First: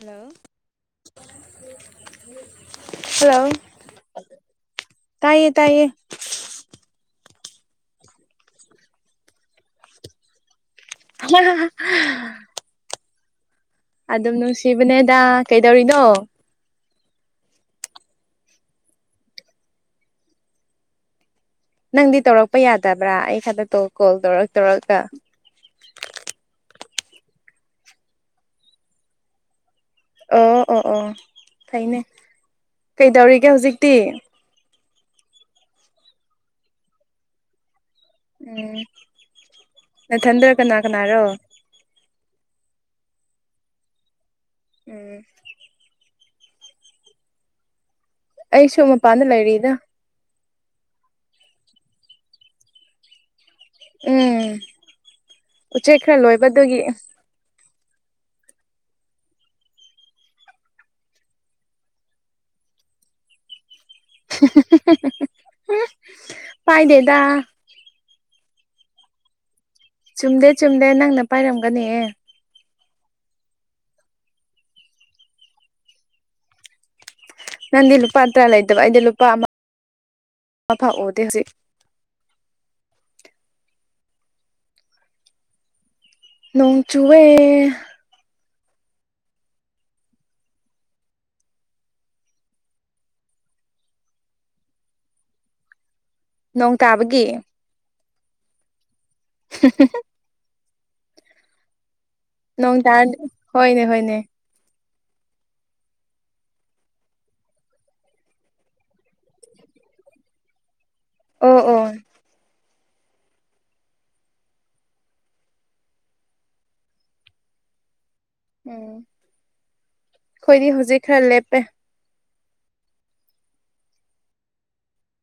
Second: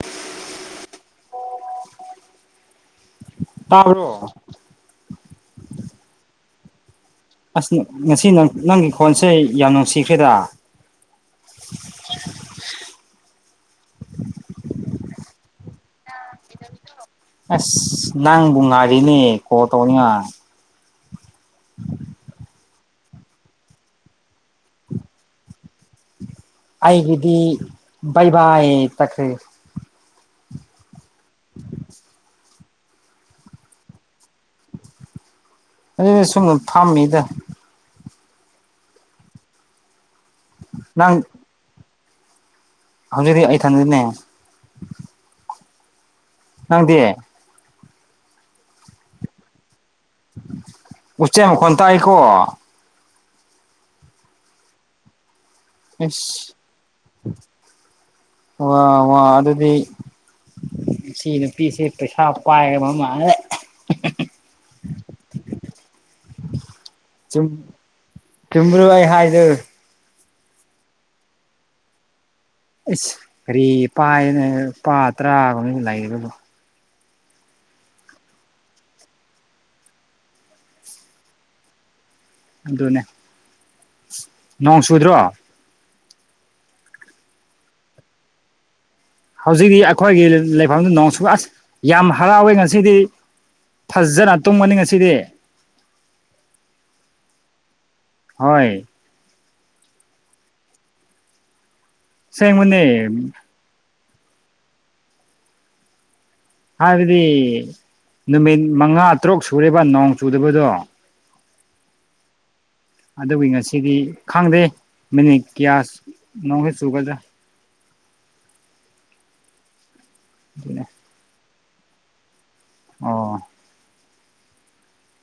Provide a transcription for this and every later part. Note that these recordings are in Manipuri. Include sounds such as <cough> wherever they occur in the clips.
ꯍꯜꯂꯣ <inaudible> ꯍꯜꯂꯣ ꯇꯥꯕ꯭ꯔꯣ ꯇꯥꯏꯌꯦ ꯇꯥꯏꯌꯦ ꯑꯁ ꯉꯁꯤ ꯅꯪ ꯅꯪꯒꯤ ꯈꯣꯟꯁꯦ ꯌꯥꯝ ꯅꯨꯡꯁꯤꯈ꯭ꯔꯦꯗ <unintelligible> ꯑꯗꯨꯝ ꯅꯨꯡꯁꯤꯕꯅꯦꯗ ꯀꯩꯗꯧꯔꯤꯅꯣ ꯑꯁ ꯅꯪꯕꯨ ꯉꯥꯏꯔꯤꯅꯦ ꯀꯣꯜ ꯇꯧꯅꯤꯉꯥꯏ ꯅꯪꯗꯤ ꯇꯧꯔꯛꯄ ꯌꯥꯗꯕ꯭ꯔꯥ ꯑꯩ ꯈꯟꯗꯛꯇꯣ ꯀꯣꯜ ꯀꫭꯜ ꯇꯧꯔꯛ ꯇꯧꯔꯒ ꯑꯩꯒꯤꯗꯤ ꯕꯥꯏ ꯕꯥꯏ ꯇꯈ꯭ꯔꯦ ꯑꯣ ꯑꯣ ꯑꯣ ꯐꯩꯅꯦ ꯀꯩꯗꯧꯔꯤꯒꯦ ꯍꯧꯖꯤꯛꯇꯤ ꯑꯩ ꯁꯨꯝꯅ ꯐꯝꯃꯤꯗ ꯎꯝ ꯅꯊꯟꯗ ꯀꯅꯥ ꯀꯅꯥꯔꯣ ꯍꯧꯖꯤꯛꯗꯤ ꯑꯩ ꯊꯟꯗꯅꯦ ꯎꯝ ꯅꯪꯗꯤ ꯑꯩꯁꯨ ꯃꯄꯥꯟꯗ ꯂꯩꯔꯤꯗ ꯎꯆꯦꯛ ꯃꯈꫭꯟ ꯍꯥꯏꯀꯣ ꯎꯝ ꯎꯆꯦꯛ ꯈꯔ ꯏꯁ ꯂꯣꯏꯕꯗꯨꯒꯤ ꯋꯥ ꯋꯥ ꯑꯗꯨꯗꯤ ꯁꯤꯒꯤ ꯅꯨꯄꯤꯁꯦ ꯄꯩꯁꯥ ꯄꯥꯏꯒꯕ ꯃꯥꯜꯂꯦ <unintelligible> ꯄꯥꯏ ꯗꯦ ꯆꯨꯝ ꯆꯨꯨꯝꯕ꯭ꯔꯣ ꯑꯩ ꯍꯥꯏꯗꫭ ꯆꯨꯝꯗꯦ ꯆꯨꯝꯗꯦ ꯅꯪꯅ ꯄꯥꯏꯔꯝꯒꯅꯤꯍꯦ ꯏꯁ ꯀꯔꯤꯒꯤ ꯄꯥꯏꯕꯅꯣꯍꯦ ꯂꯨꯄꯥ ꯇꯔꯥꯒꯨꯝꯕ ꯂꯩꯕꯕꯨ ꯅꯪꯗꯤ ꯂꯨꯄꯥ ꯇꯔꯥ ꯂꯩꯇꯕ ꯑꯩꯗꯤ ꯂꯨꯄꯥ ꯑꯃ ꯑꯃ ꯐꯥꯎ ꯎꯗꯦ ꯍꯧꯖꯤꯛ ꯑꯗꯨꯅꯦ ꯅꯣꯡ ꯆꯨꯗ꯭ꯔꯣ ꯅꯣꯡ ꯆꯨꯋꯦ ꯍꯧꯖꯤꯛꯇꯤ ꯑꯩꯈꯣꯏꯒꯤ ꯂꯩꯐꯝꯗꯨ ꯅꯣꯡ ꯆꯨꯑꯦ ꯑꯁ ꯌꯥꯝ ꯍꯔꯥꯎꯋꯦ ꯉꯁꯤꯗꯤ ꯐꯖꯅ ꯇꯨꯝꯒꯅꯤ ꯉꯁꯤꯗꯤ ꯅꯣꯡ ꯇꯥꯕꯒꯤ ꯍꯣꯏ <unintelligible> ꯅꯣꯡ ꯑꯁꯦꯡꯕꯅꯦ <unintelligible> ꯍꯣꯏꯅꯦ ꯍꯣꯏꯅꯦ ꯍꯥꯏꯕꯗꯤ ꯅꯨꯃꯤꯠ ꯃꯉꯥ ꯇꯔꯨꯛ ꯁꯨꯔꯦꯕ ꯅꯣꯡ ꯆꯨꯗꯕꯗꯣ ꯑꯣ ꯑꯣ ꯑꯗꯨꯒꯤ ꯉꯁꯤꯗꯤ ꯈꯪꯗꯦ ꯃꯤꯅꯤꯠ ꯀꯌꯥꯁ ꯅꯣꯡꯁꯨ ꯆꯨꯒꯗ꯭ꯔꯥ ꯎꯝ ꯑꯩꯈꯣꯏꯗꯤ ꯑꯗꯨꯅꯦ ꯍꯧꯖꯤꯛ ꯈꯔ ꯂꯦꯞꯄꯦ ꯑꯣ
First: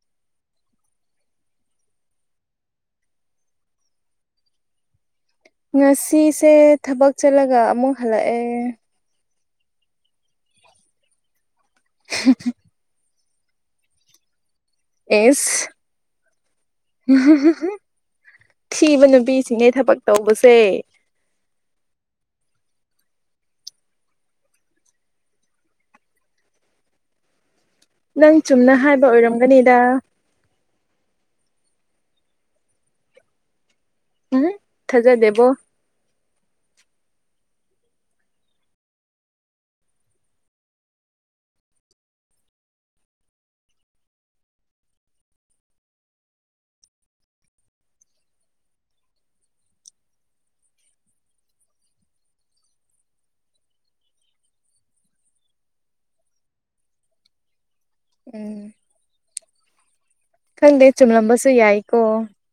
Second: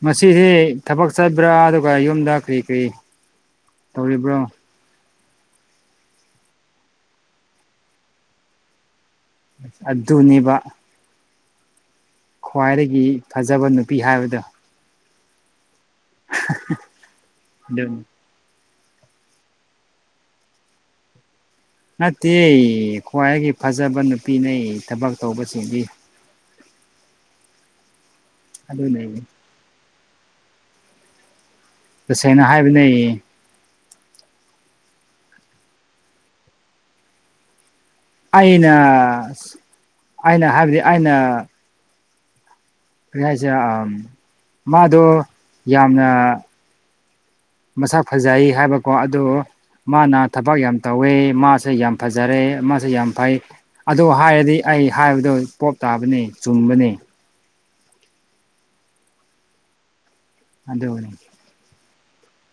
ꯉꯁꯤꯗꯤ ꯊꯕꯛ ꯆꯠꯕ꯭ꯔꯥ ꯑꯗꯨꯒ ꯌꯨꯝꯗ ꯀꯔꯤ ꯀꯔꯤ ꯇꯧꯔꯤꯕ꯭ꯔꯣ ꯉꯁꯤꯁꯦ ꯊꯕꯛ ꯆꯠꯂꯒ ꯑꯃꯨꯛ ꯍꯜꯂꯛꯑꯦ ꯑꯗꯨꯅꯤꯕ <unintelligible> ꯈ꯭ꯋꯥꯏꯗꯒꯤ ꯐꯖꯕ ꯅꯨꯄꯤ ꯍꯥꯏꯕꯗꯣ ꯑꯦꯁ <unintelligible> ꯑꯗꯨꯅꯤ ꯊꯤꯕ ꯅꯨꯄꯤꯁꯤꯡꯅꯦ ꯊꯕꯛ ꯇꯧꯕꯁꯦ ꯅꯠꯇꯦ ꯈ꯭ꯋꯥꯏꯒꯤ ꯐꯖꯕ ꯅꯨꯄꯤꯅꯦ ꯊꯕꯛ ꯇꯧꯕꯁꯤꯡꯗꯤ ꯅꯪ ꯆꯨꯝꯅ ꯍꯥꯏꯕ ꯑꯗꯨꯅꯦ ꯑꯣꯏꯔꯝꯒꯅꯤꯗ ꯇꯁꯦꯡꯅ ꯍꯥꯏꯕꯅꯦ ꯎꯝ ꯊꯖꯗꯦꯕꯣ ꯑꯩꯅ ꯑꯩꯅ ꯍꯥꯏꯕꯗꯤ ꯑꯩꯅ ꯀꯔꯤ ꯍꯥꯏꯁꯤꯔꯥ ꯑꯝ ꯃꯥꯗꯣ ꯌꯥꯝꯅ ꯃꯁꯛ ꯐꯖꯩ ꯍꯥꯏꯕꯀꯣ ꯑꯗꯣ ꯃꯥꯅ ꯊꯕꯛ ꯌꯥꯝ ꯇꯧꯋꯦ ꯃꯥꯁꯦ ꯌꯥꯝ ꯐꯖꯔꯦ ꯃꯥꯁꯦ ꯌꯥꯝ ꯐꯩ ꯑꯗꯣ ꯍꯥꯏꯔꯗꯤ ꯑꯩ ꯍꯥꯏꯕꯗꯣ ꯄꯣꯞ ꯇꯥꯕꯅꯤ ꯆꯨꯝꯕꯅꯤ ꯎꯝ ꯈꯪꯗꯦ ꯑꯗꯨꯅꯤ ꯆꯨꯝꯂꯝꯕꯁꯨ ꯌꯥꯏꯀꯣ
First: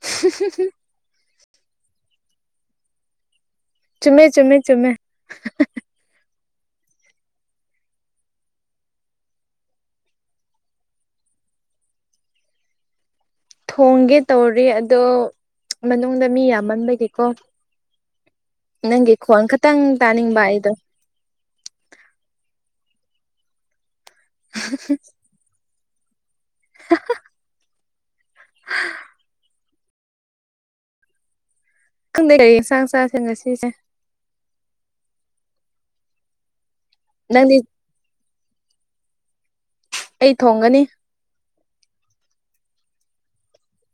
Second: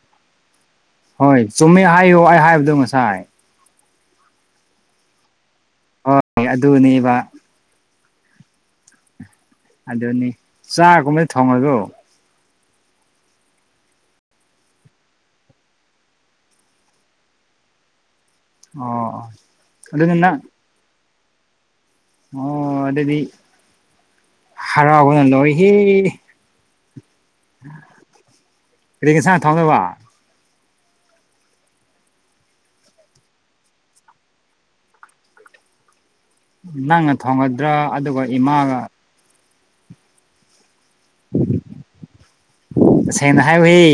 <unintelligible> ꯍꯣꯏ ꯆꯨꯝꯃꯦ ꯍꯥꯏꯌꯣ ꯑꯩ ꯍꯥꯏꯕꯗꯣ ꯉꯁꯥꯏ ꯆꯨꯝꯃꯦ ꯆꯨꯝꯃꯦ ꯆꯨꯝꯃꯦ ꯍꯣꯏ ꯑꯗꯨꯅꯤꯕ ꯑꯗꯨꯅꯤ ꯆꯥꯛꯒꯨꯝꯕꯗꯤ ꯊꯣꯡꯉꫭꯏꯗ꯭ꯔꫭ ꯊꯣꯡꯒꯦ ꯇꯧꯔꯤ ꯑꯗꯣ ꯃꯅꯨꯡꯗ ꯃꯤ ꯌꯥꯝꯃꯟꯕꯒꯤꯀꯣ ꯅꯪꯒꯤ ꯑꯣ ꯈꯣꯟ ꯈꯇꯪ ꯑꯗꯨꯅ ꯅꯪ ꯇꯥꯅꯤꯡꯕ ꯑꯩꯗꯣ ꯑꯣ ꯑꯗꯨꯗꯤ ꯍꯔꯥꯎꯕꯅ ꯂꯣꯏꯍꯦ <unintelligible> ꯀꯔꯤ ꯏꯟꯁꯥꯡ ꯊꯣꯡꯗꫭꯕ ꯈꯪꯗꯦ ꯀꯔꯤ ꯏꯟꯁꯥꯡ ꯆꯥꯁꯤꯔꯥ ꯉꯁꯤꯁꯦ ꯅꯪꯅ ꯅꯪꯗꯤ ꯊꯣꯡꯉꯗ꯭ꯔ ꯑꯗꯨꯒ ꯏꯃꯥꯒ ꯑꯩ ꯊꯣꯡꯒꯅꯤ ꯇꯁꯦꯡꯅ ꯍꯥꯏꯌꯣꯍꯦ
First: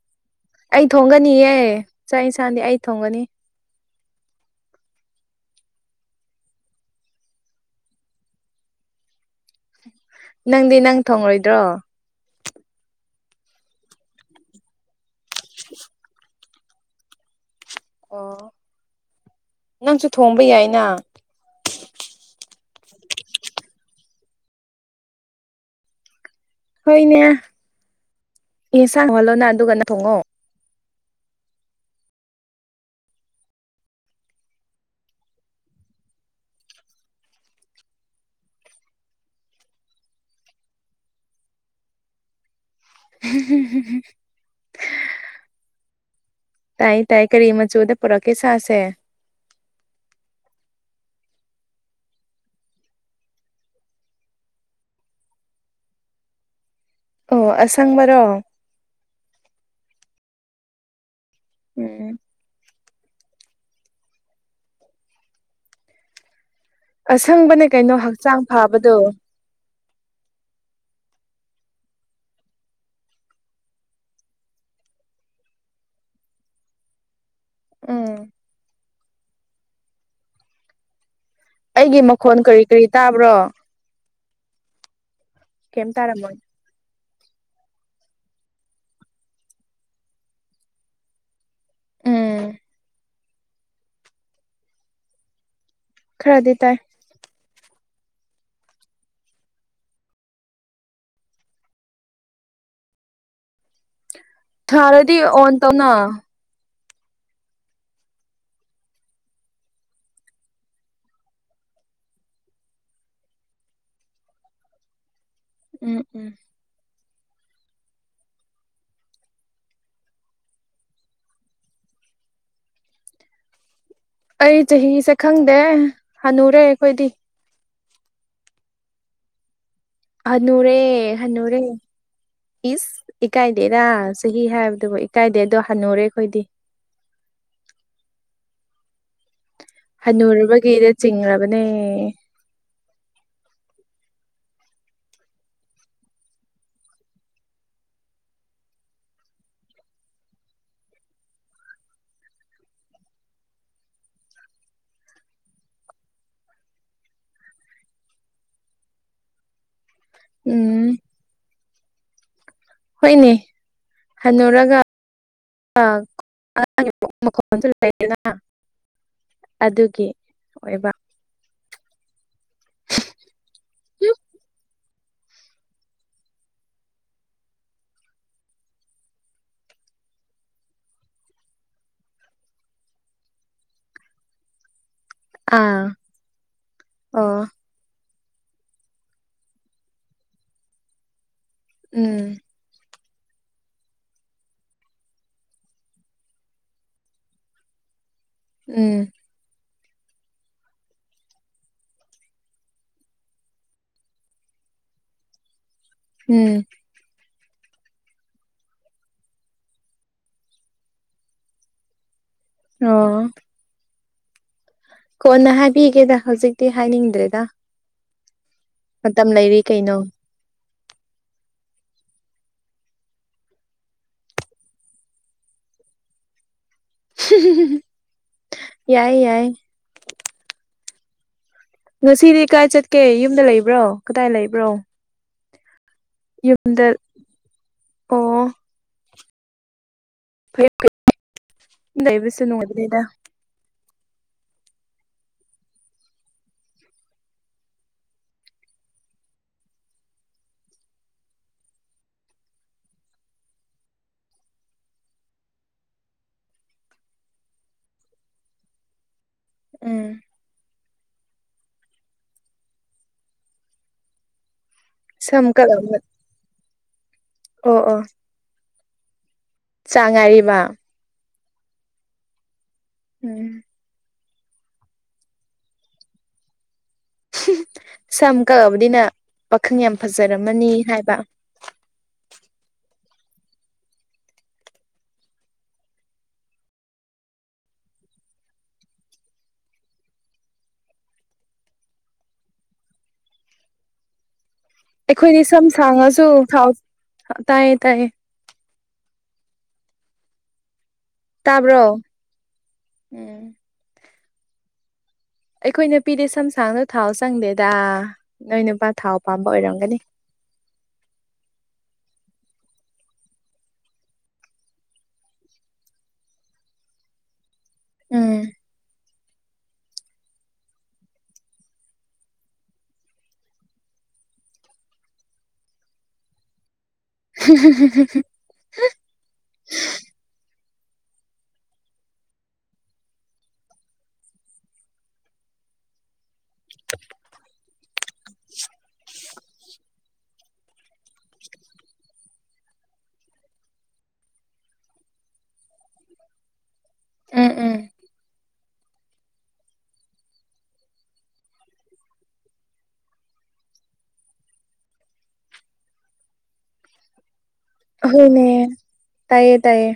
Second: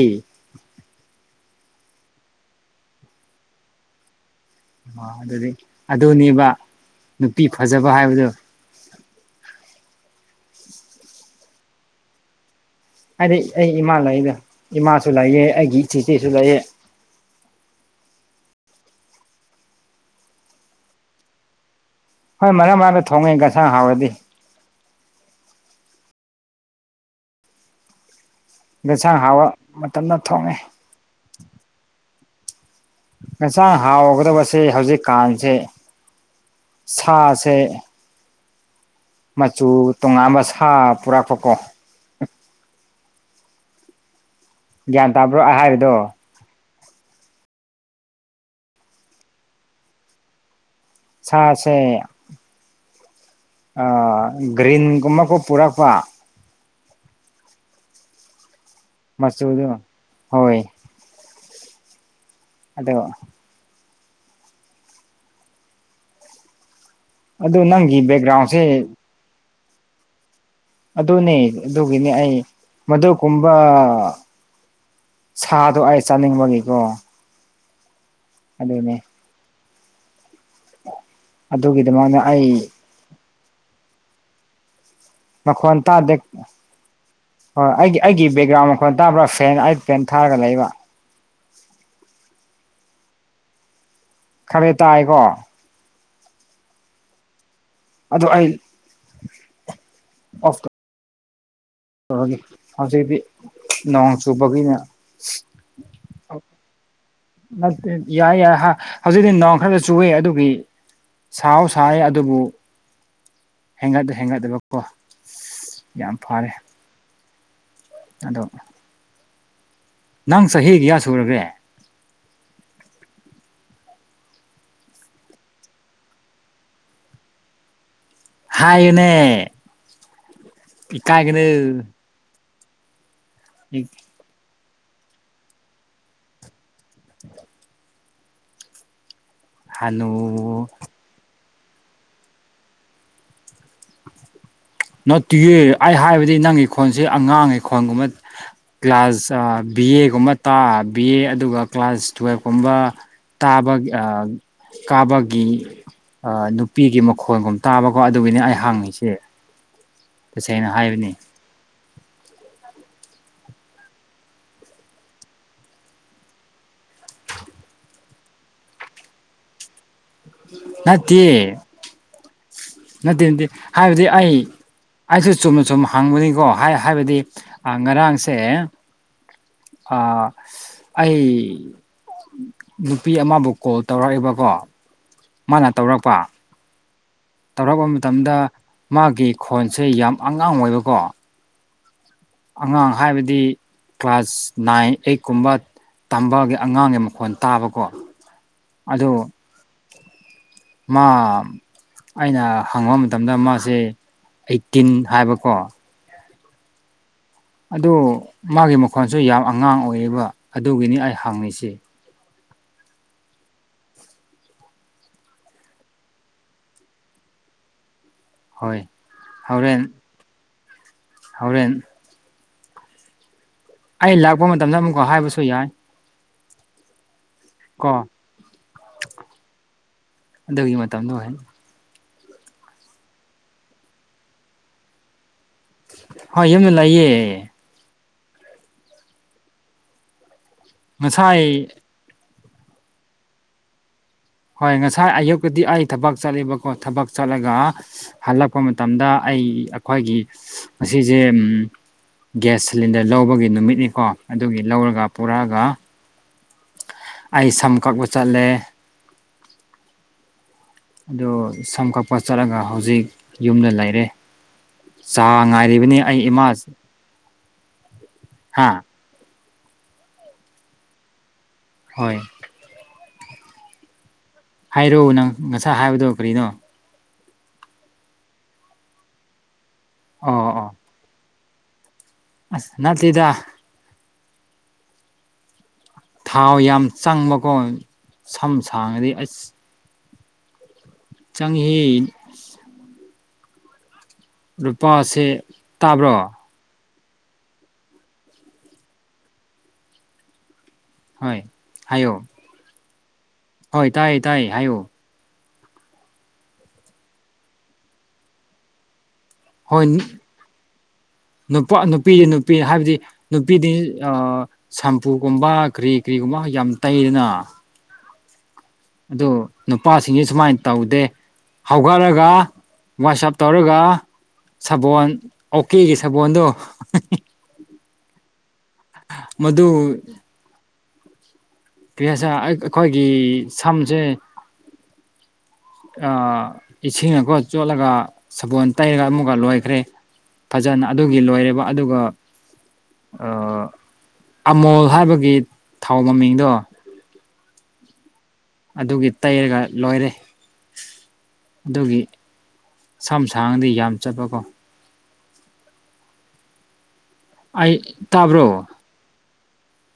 ꯑꯩ ꯊꯣꯡꯒꯅꯤꯌꯦ ꯆꯥꯛ ꯏꯟꯁꯥꯡꯗꯤ ꯑꯩ ꯊꯣꯡꯒꯅꯤ ꯑꯥ ꯑꯗꯨꯗꯤ ꯑꯗꯨꯅꯦꯕ ꯅꯨꯄꯤ ꯐꯖꯕ ꯍꯥꯏꯕꯗꯣ ꯅꯪꯗꯤ ꯅꯪ ꯊꯣꯡꯂꯣꯏꯗ꯭ꯔꯣ ꯍꯥꯏꯗꯤ ꯑꯩ ꯏꯃꯥ ꯂꯩꯗꯥ ꯏꯃꯥꯁꯨ ꯂꯩꯌꯦ ꯑꯩꯒꯤ ꯆꯦꯆꯦꯁꯨ ꯂꯩꯌꯦ ꯑꯣ ꯅꯪꯁꯨ ꯊꯣꯡꯕ ꯌꯥꯏꯅ ꯍꯣꯏ ꯃꯔꯛ ꯃꯔꯛꯗ ꯊꯣꯡꯉꯦ ꯒꯁꯥꯡ ꯍꯥꯎꯔꯗꯤ ꯍꯣꯏꯅꯦ ꯑꯦꯁꯥꯡ ꯌꯦꯟꯁꯥꯡ ꯍꯥꯎꯍꯜꯂꯣꯅ ꯍꯥꯎꯕ ꯑꯗꯨꯒ ꯉꯥꯟꯅ ꯊꯣꯡꯉꯣ ꯃꯇꯝꯗ ꯊꯣꯡꯉꯦ ꯏꯦꯟꯁꯥꯡ ꯍꯥꯎꯒꯗꯕꯁꯦ ꯍꯧꯖꯤꯛꯀꯥꯟꯁꯦ ꯁꯥꯁꯦ ꯃꯆꯨ ꯇꯣꯉꯥꯟꯕ ꯁꯥ ꯄꯨꯔꯛꯄ ꯀꯣ <unintelligible> ꯒ꯭ꯌꯥꯟ ꯇꯥꯕ꯭ꯔꯣ ꯑꯩ ꯍꯥꯏꯔꯤꯗꯣ ꯇꯥꯏ ꯇꯥꯏ ꯀꯔꯤ ꯃꯆꯨꯗꯥ ꯄꯨꯔꯛꯀꯦ ꯁꯥꯥꯁꯦ ꯁꯥꯁꯦ ꯑꯥ ꯒ꯭ꯔꯤꯟꯒꯨꯝꯕꯀꯣ ꯄꯨꯔꯛꯄ ꯑꯣ ꯑꯁꯪꯕꯔꯣ ꯃꯆꯨꯗꯣ ꯍꯣꯏ ꯎꯝ ꯑꯗꯣ ꯑꯗꯨ ꯑꯁꯪꯕꯅꯦ ꯀꯩꯅꯣ ꯅꯪꯒꯤ ꯍꯛꯆꯥꯡ ꯕꯦꯛꯒ꯭ꯔꯥꯎꯟꯁꯦ ꯐꯥꯕꯗꯣ ꯑꯗꯨꯅꯦ ꯑꯗꯨꯒꯤꯅꯦ ꯑꯩ ꯃꯗꯨꯀꯨꯝꯕ ꯁꯥꯗꯣ ꯑꯩ ꯆꯥꯅꯤꯡꯕꯒꯤꯀꯣ ꯎꯝ ꯑꯗꯨꯅꯦ <inaudible> ꯑꯩꯒꯤ ꯃꯈꯣꯟ ꯑꯩ ꯀꯔꯤ ꯀꯔꯤ ꯇꯥꯕ꯭ꯔꯣ ꯃꯈꯣꯟ ꯀꯩꯝ ꯇꯥꯗꯦ ꯇꯥꯔꯝꯃꯣꯏ ꯍꯣꯏ ꯑꯩꯒꯤ ꯑꯩꯒꯤ ꯕꯦꯛꯒ꯭ꯔꯥꯎꯟ ꯃꯈꯣꯟ ꯇꯥꯕ꯭ꯔꯥ ꯐꯦꯟ ꯑꯩ ꯐꯦꯟ ꯊꯥꯔꯒꯥ ꯂꯩꯕ ꯎꯝ ꯈꯥꯔꯦ ꯇꯥꯏꯀꯣ ꯈꯔꯥꯗꯤ ꯇꯥꯏ ꯑꯗꯨ ꯑꯩ <unintelligible> ꯇꯧꯔꯒꯦ ꯍꯧꯖꯤꯛꯗꯤ ꯅꯣꯡ ꯆꯨꯕꯒꯤ ꯊꯔꯗꯤ ꯑꯣꯟ ꯇꯧꯅ ꯅꯠꯇꯦ ꯌꯥꯏ ꯌꯥꯏ ꯍꯧꯖꯤꯛꯇꯤ ꯅꯣꯡ ꯈꯔ ꯈꯔ ꯆꯨꯋꯦ ꯑꯗꯨꯒꯤ ꯁꯥꯎ ꯁꯥꯏ ꯑꯗꯨꯕꯨ ꯍꯦꯟꯒꯠ ꯍꯦꯟꯒꯠꯇꯕꯀꯣ ꯎꯝ ꯌꯥꯝ ꯎꯝ ꯐꯔꯦ ꯑꯗꯣ ꯅꯪ ꯆꯍꯤ ꯒꯌꯥ ꯁꯨꯔꯒꯦ ꯑꯩ ꯆꯍꯤꯁꯦ ꯈꯪꯗꯦ ꯍꯥꯟꯅꯨꯔꯦ ꯑꯩꯈꯣꯏꯗꯤ ꯍꯥꯏꯌꯨꯅꯦ ꯍꯥꯅꯨꯔꯦ ꯍꯥꯅꯨꯔꯦ ꯏꯀꯥꯏꯒꯅꯨ ꯏꯁ ꯏꯀꯥꯏꯗꯦꯔ ꯆꯍꯤ ꯍꯥꯏꯕꯗꯨꯕꯨ ꯏꯀꯥꯏꯗꯦ ꯑꯗꯣ ꯍꯟꯅꯨꯔꯦ ꯑꯩꯈꯣꯏꯗꯤ <inaudible> ꯍꯅꯨ ꯍꯟꯅꯨꯨꯔꯕꯒꯤꯗ ꯆꯤꯡꯔꯥꯕꯅꯦ ꯅꯠꯇꯤꯌꯦ ꯑꯩ ꯍꯥꯏꯕꯗꯤ ꯅꯪꯒꯤ ꯈꯣꯟꯁꯤ ꯑꯉꯥꯡꯒꯤ ꯈꯣꯟꯒꯨꯝꯕ ꯀ꯭ꯂꯥꯁ ꯕꯤ ꯑꯦꯒꯨꯝꯕ ꯇꯥ ꯕꯤ ꯑꯦ ꯑꯗꯨꯒ ꯀ꯭ꯂꯥꯁ ꯇꯨꯋꯦꯜꯐꯀꯨꯝꯕ ꯇꯥꯕꯒꯤ ꯑꯥ ꯀꯥꯕꯒꯤ ꯅꯨꯄꯤꯒꯤ ꯃꯈꯣꯟꯒꯨꯝ ꯇꯥꯕꯀꯣ ꯑꯗꯨꯒꯤꯅꯤ ꯑꯩ ꯍꯥꯡꯉꯤꯁꯤ ꯇꯥꯁꯦꯡꯅ ꯎꯝ ꯍꯥꯏꯕꯅꯤ ꯍꯣꯏꯅꯦ ꯍꯟꯅꯨꯔꯒ <unintelligible> ꯑꯗꯨꯒꯤ ꯑꯣꯏꯕ ꯅꯠꯇꯤꯌꯦ ꯅꯠꯇꯦ ꯅꯠꯇꯦ ꯍꯥꯏꯕꯗꯤ ꯑꯩ ꯑꯩꯁꯨ ꯆꯨꯝꯅ ꯆꯨꯝ ꯍꯪꯕꯅꯤꯀꯣ ꯍꯥꯏꯕꯗꯤ ꯉꯔꯥꯡꯁꯦ ꯑ ꯑꯩ ꯅꯨꯄꯤ ꯑꯃꯕꯨ ꯀꯣꯜ ꯇꯧꯔꯛꯏꯕꯀꯣ ꯃꯥꯅ ꯑꯥ ꯇꯧꯔꯛꯄ ꯑꯣ ꯇꯧꯔꯛꯄ ꯃꯇꯝꯗ ꯃꯥꯒꯤ ꯈꯣꯟꯁꯦ ꯌꯥꯝ ꯑꯉꯥꯡ ꯑꯣꯏꯕꯀꯣ ꯎꯝ ꯑꯉꯥꯡ ꯍꯥꯏꯕꯗꯤ ꯀ꯭ꯂꯥꯁ ꯅꯥꯏꯟ ꯑꯩꯠ ꯀꯨꯝꯕ ꯇꯝꯕꯒꯤ ꯑꯉꯥꯡꯒꯤ ꯃꯈꯣꯟ ꯇꯥꯕꯀꯣ ꯎꯝ ꯑꯗꯨ ꯃꯥ ꯑꯩꯅ ꯍꯪꯕ ꯃꯇꯝꯗ ꯃꯥꯁꯦ ꯑꯩꯇꯤꯟ ꯍꯥꯏꯕꯀꯣ ꯎꯝ ꯑꯗꯨ ꯃꯥꯒꯤ ꯃꯈꯣꯟꯁꯨ ꯌꯥꯝ ꯑꯉꯥꯡ ꯑꯣꯏꯌꯦꯕ ꯑꯗꯨꯒꯤꯅꯤ ꯑꯩꯅ ꯍꯪꯉꯤꯁꯤ ꯑꯣ ꯀꯣꯟꯅ ꯍꯥꯏꯕꯤꯒꯦꯗ ꯍꯧꯖꯤꯛꯇꯤ ꯍꯥꯏꯅꯤꯡꯗ꯭ꯔꯦꯗ ꯍꯣꯏ ꯃꯇꯝ ꯂꯩꯔꯤ ꯀꯩꯅꯣ ꯍꯧꯔꯦꯟ ꯑꯩ ꯂꯥꯛꯄ ꯃꯇꯝꯗ ꯑꯃꯨꯛꯀ ꯍꯥꯏꯕꯁꯨ ꯌꯥꯏ ꯀꯣ ꯌꯥꯏ ꯌꯥꯏ ꯑꯗꯨꯒꯤ ꯃꯇꯝꯗꯣ ꯍꯣꯏ ꯉꯁꯤꯗꯤ ꯀꯥꯏ ꯆꯠꯀꯦ ꯌꯨꯝꯗ ꯂꯩꯕ꯭ꯔꯣ ꯀꯗꯥꯏ ꯂꯩꯕ꯭ꯔꯣ ꯍꯣꯏ ꯌꯨꯝꯗ ꯂꯩꯌꯦ ꯑꯣ <unintelligible> <inaudible> ꯉꯁꯥꯏ ꯂꯩꯕꯤꯁꯨ ꯅꯨꯉꯥꯏꯅꯤꯗ ꯍꯣꯏ ꯉꯁꯥꯏ ꯑꯌꯨꯛꯇꯗꯤ ꯑꯩ ꯊꯕꯛ ꯆꯠꯂꯤꯕꯀꯣ ꯊꯕꯛ ꯆꯠꯂꯒ ꯍꯜꯂꯛꯄ ꯃꯇꯝꯗ ꯑꯩ ꯑꯩꯈꯣꯏꯒꯤ ꯃꯁꯤꯁꯦ ꯒ꯭ꯌꯥꯁ ꯁꯤꯂꯤꯟꯗꯔ ꯂꯧꯕꯒꯤ ꯅꯨꯃꯤꯠꯅꯤꯀꯣ ꯑꯗꯨꯒꯤ ꯂꯧꯔꯒ ꯄꯨꯔꯛꯑꯒ ꯑꯩ ꯁꯝ ꯀꯛꯄ ꯆꯠꯂꯦ ꯎꯝ ꯑꯗꯣ ꯁꯝ ꯀꯛꯄ ꯆꯠꯂꯒ ꯍꯧꯖꯤꯛ ꯌꯨꯝꯗ ꯂꯩꯔꯦ ꯁꯝ ꯆꯥ ꯀꯥꯛꯑꯒ ꯉꯥꯏꯔꯤꯕꯅꯤ ꯑꯩ ꯏꯃꯥ ꯑꯣ ꯑꯣ ꯍꯥꯥ ꯆꯥꯛ ꯉꯥꯏꯔꯤꯕ ꯍꯣꯏ <unintelligible> ꯍꯥꯏꯔꯛꯑꯣ ꯅꯪ ꯉꯁꯥꯏ ꯍꯥꯏꯕꯗꯣ ꯀꯔꯤꯅꯣ <unintelligible> ꯁꯝ ꯀꯛꯑꯕꯅꯤꯅ ꯄꯥꯈꯪ ꯌꯥꯝ ꯑꯣ ꯐꯖꯔꯝꯃꯅꯤ ꯍꯥꯏꯕ ꯑꯥꯁ ꯅꯠꯇꯦꯗ ꯊꯥꯎ ꯌꯥꯝ ꯆꯪꯕꯀꯣ ꯁꯝ ꯁꯥꯡꯉꯗꯤ ꯑꯩꯁ ꯆꯪꯉꯤꯍꯦ ꯂꯨꯄꯥꯁꯦ ꯑꯩꯈꯣꯏꯗꯤ ꯁꯝ ꯇꯥꯕ꯭ꯔꯣ ꯁꯥꯡꯉꯁꯨ ꯊꯥꯎ ꯇꯥꯏꯌꯦ ꯇꯥꯏꯌꯦ ꯍꯣꯏ ꯇꯥꯕ꯭ꯔꯣ ꯍꯥꯏꯌꯣ ꯎꯝ ꯍꯣꯏ ꯇꯥꯏꯌꯦ ꯇꯥꯏꯌꯦ ꯍꯥꯏꯌꯣ ꯑꯩꯈꯣꯏ ꯅꯨꯄꯤꯗꯤ ꯁꯝꯁꯥꯡꯉ ꯊꯥꯎ ꯆꯪꯗꯦꯗ ꯅꯣꯏ ꯅꯨꯄꯥ ꯊꯥꯎ ꯄꯥꯝꯕ ꯍꯣꯏ ꯑꯣꯏꯔꯝꯒꯅꯤ ꯅꯨꯄꯥ ꯅꯨꯄꯤꯗꯤ ꯅꯨꯄꯤ ꯍꯥꯏꯕꯗꯤ ꯅꯨꯄꯤꯗꯤ ꯑꯥ ꯁꯝꯄꯨꯒꯨꯝꯕ ꯀꯔꯤ ꯀꯔꯤꯒꯨꯝꯕ ꯌꯥꯝ ꯇꯩꯗꯅ ꯎꯝ ꯑꯗꯣ ꯅꯨꯄꯥꯁꯤꯡꯁꯤ ꯁꯨꯃꯥꯏꯟ ꯇꯧꯗꯦ ꯍꯧꯒꯠꯂꯒ ꯋꯥꯆꯞ ꯇꯧꯔꯒ ꯁꯥꯕꯣꯜ ꯑꯣꯀꯦꯒꯤ ꯁꯥꯕꯜꯗꯨ <unintelligible> <unintelligible> ꯃꯗꯨ ꯀꯔꯤ ꯍꯥꯢꯁꯤꯔ ꯑꯩꯈꯣꯏꯒꯤ ꯁꯝꯁꯦ ꯑꯥ ꯏꯁꯤꯡꯅꯀꯣ ꯆꯣꯠꯂꯒ ꯁꯕꯣꯜ ꯇꯩꯔꯒ ꯑꯃꯨꯛ ꯂꯣꯏꯈ꯭ꯔꯦ ꯐꯖꯅ ꯑꯗꯨꯒꯤ ꯂꯣꯏꯔꯦꯕ ꯑꯗꯨꯒ ꯑꯃꯣꯜ ꯍꯥꯏꯕꯒꯤ ꯊꯥꯎ ꯃꯃꯤꯡꯗꯣ ꯎꯝ ꯎꯝ ꯑꯗꯨꯒꯤ ꯇꯩꯔꯒ ꯂꯣꯏꯔꯦ ꯑꯗꯨꯒꯤ ꯁꯝ ꯁꯥꯡꯑꯗꯤ ꯌꯥꯝ ꯆꯠꯄꯀꯣ ꯑꯩ ꯍꯣꯢꯅꯦ ꯇꯥꯕ꯭ꯔꯣ ꯇꯌꯦ ꯇꯥꯏꯌꯦ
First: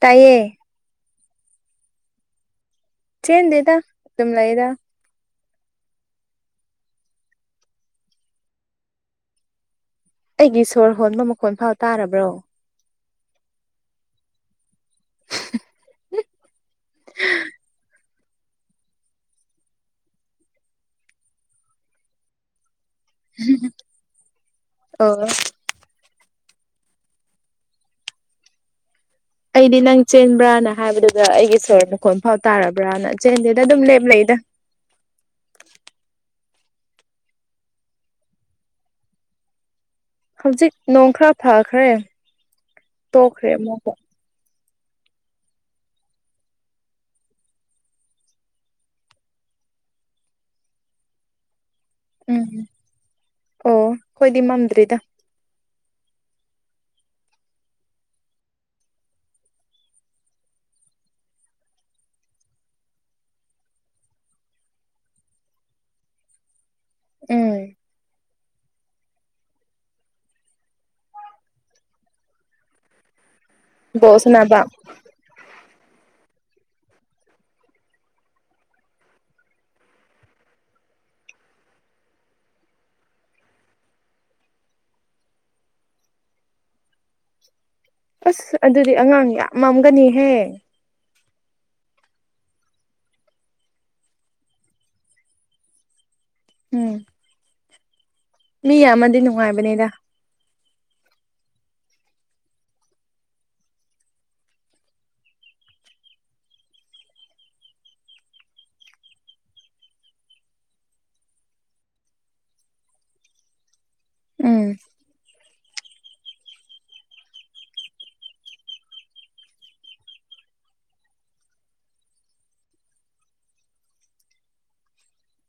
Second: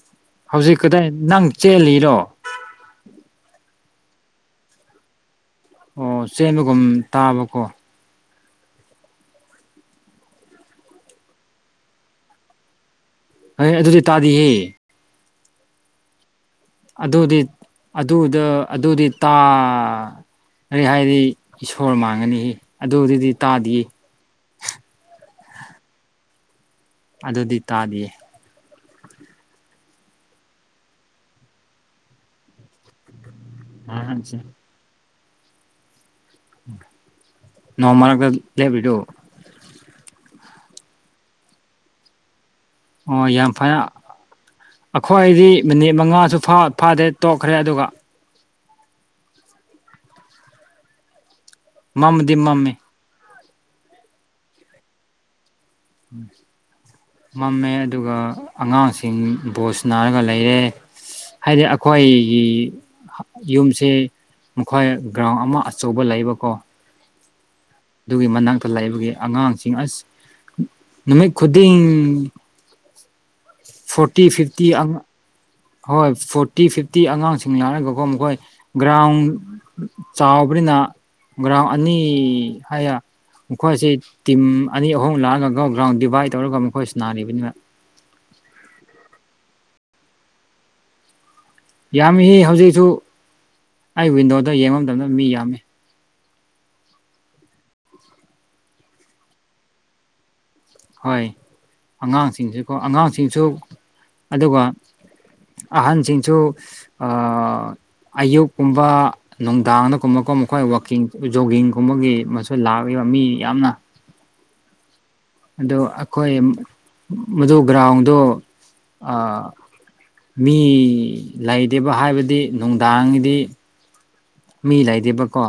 ꯇꯌꯦ ꯍꯧꯖꯤꯛ ꯀꯗꯥꯏ ꯅꯪ ꯆꯦꯜꯂꯤꯔꯣ ꯆꯦꯟꯗꯦꯗ ꯑꯗꯨꯝ ꯂꯩꯌꯦꯗ ꯑꯣ ꯆꯦꯟꯕꯒꯨꯝ ꯇꯥꯕꯀꯣ ꯑꯩꯒꯤ ꯁꯣꯔ ꯍꯣꯟꯕ ꯃꯈꯣꯟ ꯐꯥꯎ ꯇꯥꯔꯕ꯭ꯔꯣ <unintelligible> ꯑꯗꯨꯗꯤ ꯇꯥꯗꯦꯍꯦ ꯑꯗꯨꯗꯤ ꯑꯗꯨꯗ ꯑꯗꯨꯗꯤ ꯇꯥ ꯀꯔꯤ ꯍꯥꯏꯗꯤ ꯏꯁꯣꯔ ꯃꯥꯡꯒꯅꯤ ꯑꯗꯨꯗꯨꯗꯤ ꯇꯥꯗꯤꯌꯦ ꯑꯣ ꯑꯗꯨꯗꯤ ꯇꯥꯗꯤꯌꯦ ꯑꯩꯗꯤ ꯅꯪ ꯆꯦꯟꯕ꯭ꯔꯅ ꯍꯥꯏꯕꯗꯨꯗ ꯑꯩꯒꯤ ꯏꯁꯣꯔ ꯃꯈꯣꯟꯜ ꯐꯥꯎ ꯇꯥꯔꯕ꯭ꯔꯥꯅ ꯆꯦꯟꯗꯦꯗ ꯑꯗꯨꯝ ꯂꯦꯞ ꯂꯩꯗ ꯅꯣꯡꯃꯔꯛꯗ ꯂꯦꯞꯔꯤꯗꯨ ꯍꯧꯖꯤꯛ ꯅꯣꯡ ꯈꯔ ꯐꯥꯈ꯭ꯔꯦ ꯑꯣ ꯌꯥꯝ ꯐꯅ ꯑꯩꯈꯣꯏꯗꯤ ꯃꯤꯅꯤꯠ ꯃꯉꯥꯁꯨ ꯐꯥꯗꯦ ꯇꯣꯛꯈ꯭ꯔꯦ ꯑꯗꯨꯒ ꯃꯃꯗꯤ ꯎꯝ ꯃꯝꯃꯦ ꯑꯣ ꯑꯈꯣꯏꯗꯤ ꯃꯝꯗ꯭ꯔꯤꯗ <inaudible> ꯃꯝꯃꯦ ꯑꯗꯨꯒ ꯑꯉꯥꯡꯁꯤꯡ ꯕꯣꯜ ꯁꯅꯥꯔꯒ ꯂꯩꯔꯦ ꯍꯥꯏꯗꯤ ꯑꯈꯣꯏꯒꯤ ꯌꯨꯝꯁꯦ ꯃꯈꯣꯏ ꯒ꯭ꯔꯥꯎꯟ ꯑꯃ ꯑꯆꯧꯕ ꯂꯩꯕꯀꯣ ꯎꯝ ꯑꯗꯨꯒꯤ ꯃꯅꯥꯛꯇ ꯂꯥꯩꯕꯒꯤ ꯑꯉꯥꯡꯁꯤꯡ ꯑꯁ ꯅꯨꯃꯤꯠ ꯈꯨꯗꯤꯡ ꯕꯣꯜ ꯐꯣꯔꯇꯤ ꯁꯥꯟꯅꯕ ꯐꯤꯞꯇꯤ ꯑꯉ ꯍꯣꯏ ꯐꯣꯔꯇꯤ ꯐꯤꯐꯇꯤ ꯑꯉꯥꯡꯁꯤꯡ ꯂꯥꯛꯔꯒꯀꯣ ꯃꯈꯣꯏ ꯒ꯭ꯔꯥꯎꯟ ꯆꯥꯎꯕꯅꯤꯅ ꯒ꯭ꯔꯥꯥꯎꯟ ꯑꯅꯤ ꯍꯥꯏꯌꯦ ꯃꯈꯣꯏꯁꯤ ꯇꯤꯝ ꯑꯅꯤ ꯑꯍꯨꯝ ꯂꯥꯛꯑꯒ ꯒ꯭ꯔꯥꯎꯟ ꯗꯤꯚꯥꯏꯠ ꯇꯧꯔꯒ ꯃꯈꯣꯏ ꯁꯅꯥꯔꯤꯕꯅꯤꯕꯥ ꯑꯁ ꯑꯗꯨꯗꯤ ꯑꯉꯥꯡ ꯌꯥꯝ ꯃꯝꯒꯅꯤꯍꯦ ꯌꯥꯝꯃꯤꯁꯤ ꯍꯧꯖꯤꯛꯁꯨ ꯑꯩ ꯋꯤꯟꯗꯣꯗ ꯌꯦꯡꯕ ꯃꯇꯝꯗ ꯃꯤ ꯌꯥꯝꯃꯤ ꯎꯝ ꯃꯤ ꯌꯥꯝꯃꯗꯤ ꯅꯨꯡꯉꯥꯏꯕꯅꯦꯗ ꯍꯣꯏ ꯑꯉꯥꯡꯁꯤꯡꯁꯨꯀꯣ ꯑꯉꯥꯡꯁꯤꯡꯁꯨ ꯑꯗꯨꯒ ꯑꯍꯟꯁꯤꯡꯁꯨ ꯑꯌꯨꯛꯀꯨꯝꯕ ꯅꯨꯡꯗꯥꯡꯗ ꯀꯨꯝꯕꯀꯨꯝ ꯃꯈꯣꯏ ꯋꯥꯛꯀꯤꯡ ꯖꯣꯒꯤꯡꯒꯨꯝꯕꯒꯤ ꯃꯣꯏꯁꯨ ꯂꯥꯛꯔꯒꯕ ꯃꯤ ꯌꯥꯝꯅ ꯎꯝ ꯑꯗꯨ ꯑꯩꯈꯣꯏ ꯃꯗꯨ ꯒ꯭ꯔꯥꯎꯟꯗꯣ ꯑꯥ ꯃꯤ ꯂꯩꯗꯦꯕ ꯍꯥꯏꯕꯗꯤ ꯅꯨꯡꯗꯥꯡꯒꯤꯗꯤ ꯃꯤ ꯂꯩꯗꯦꯕꯀꯣ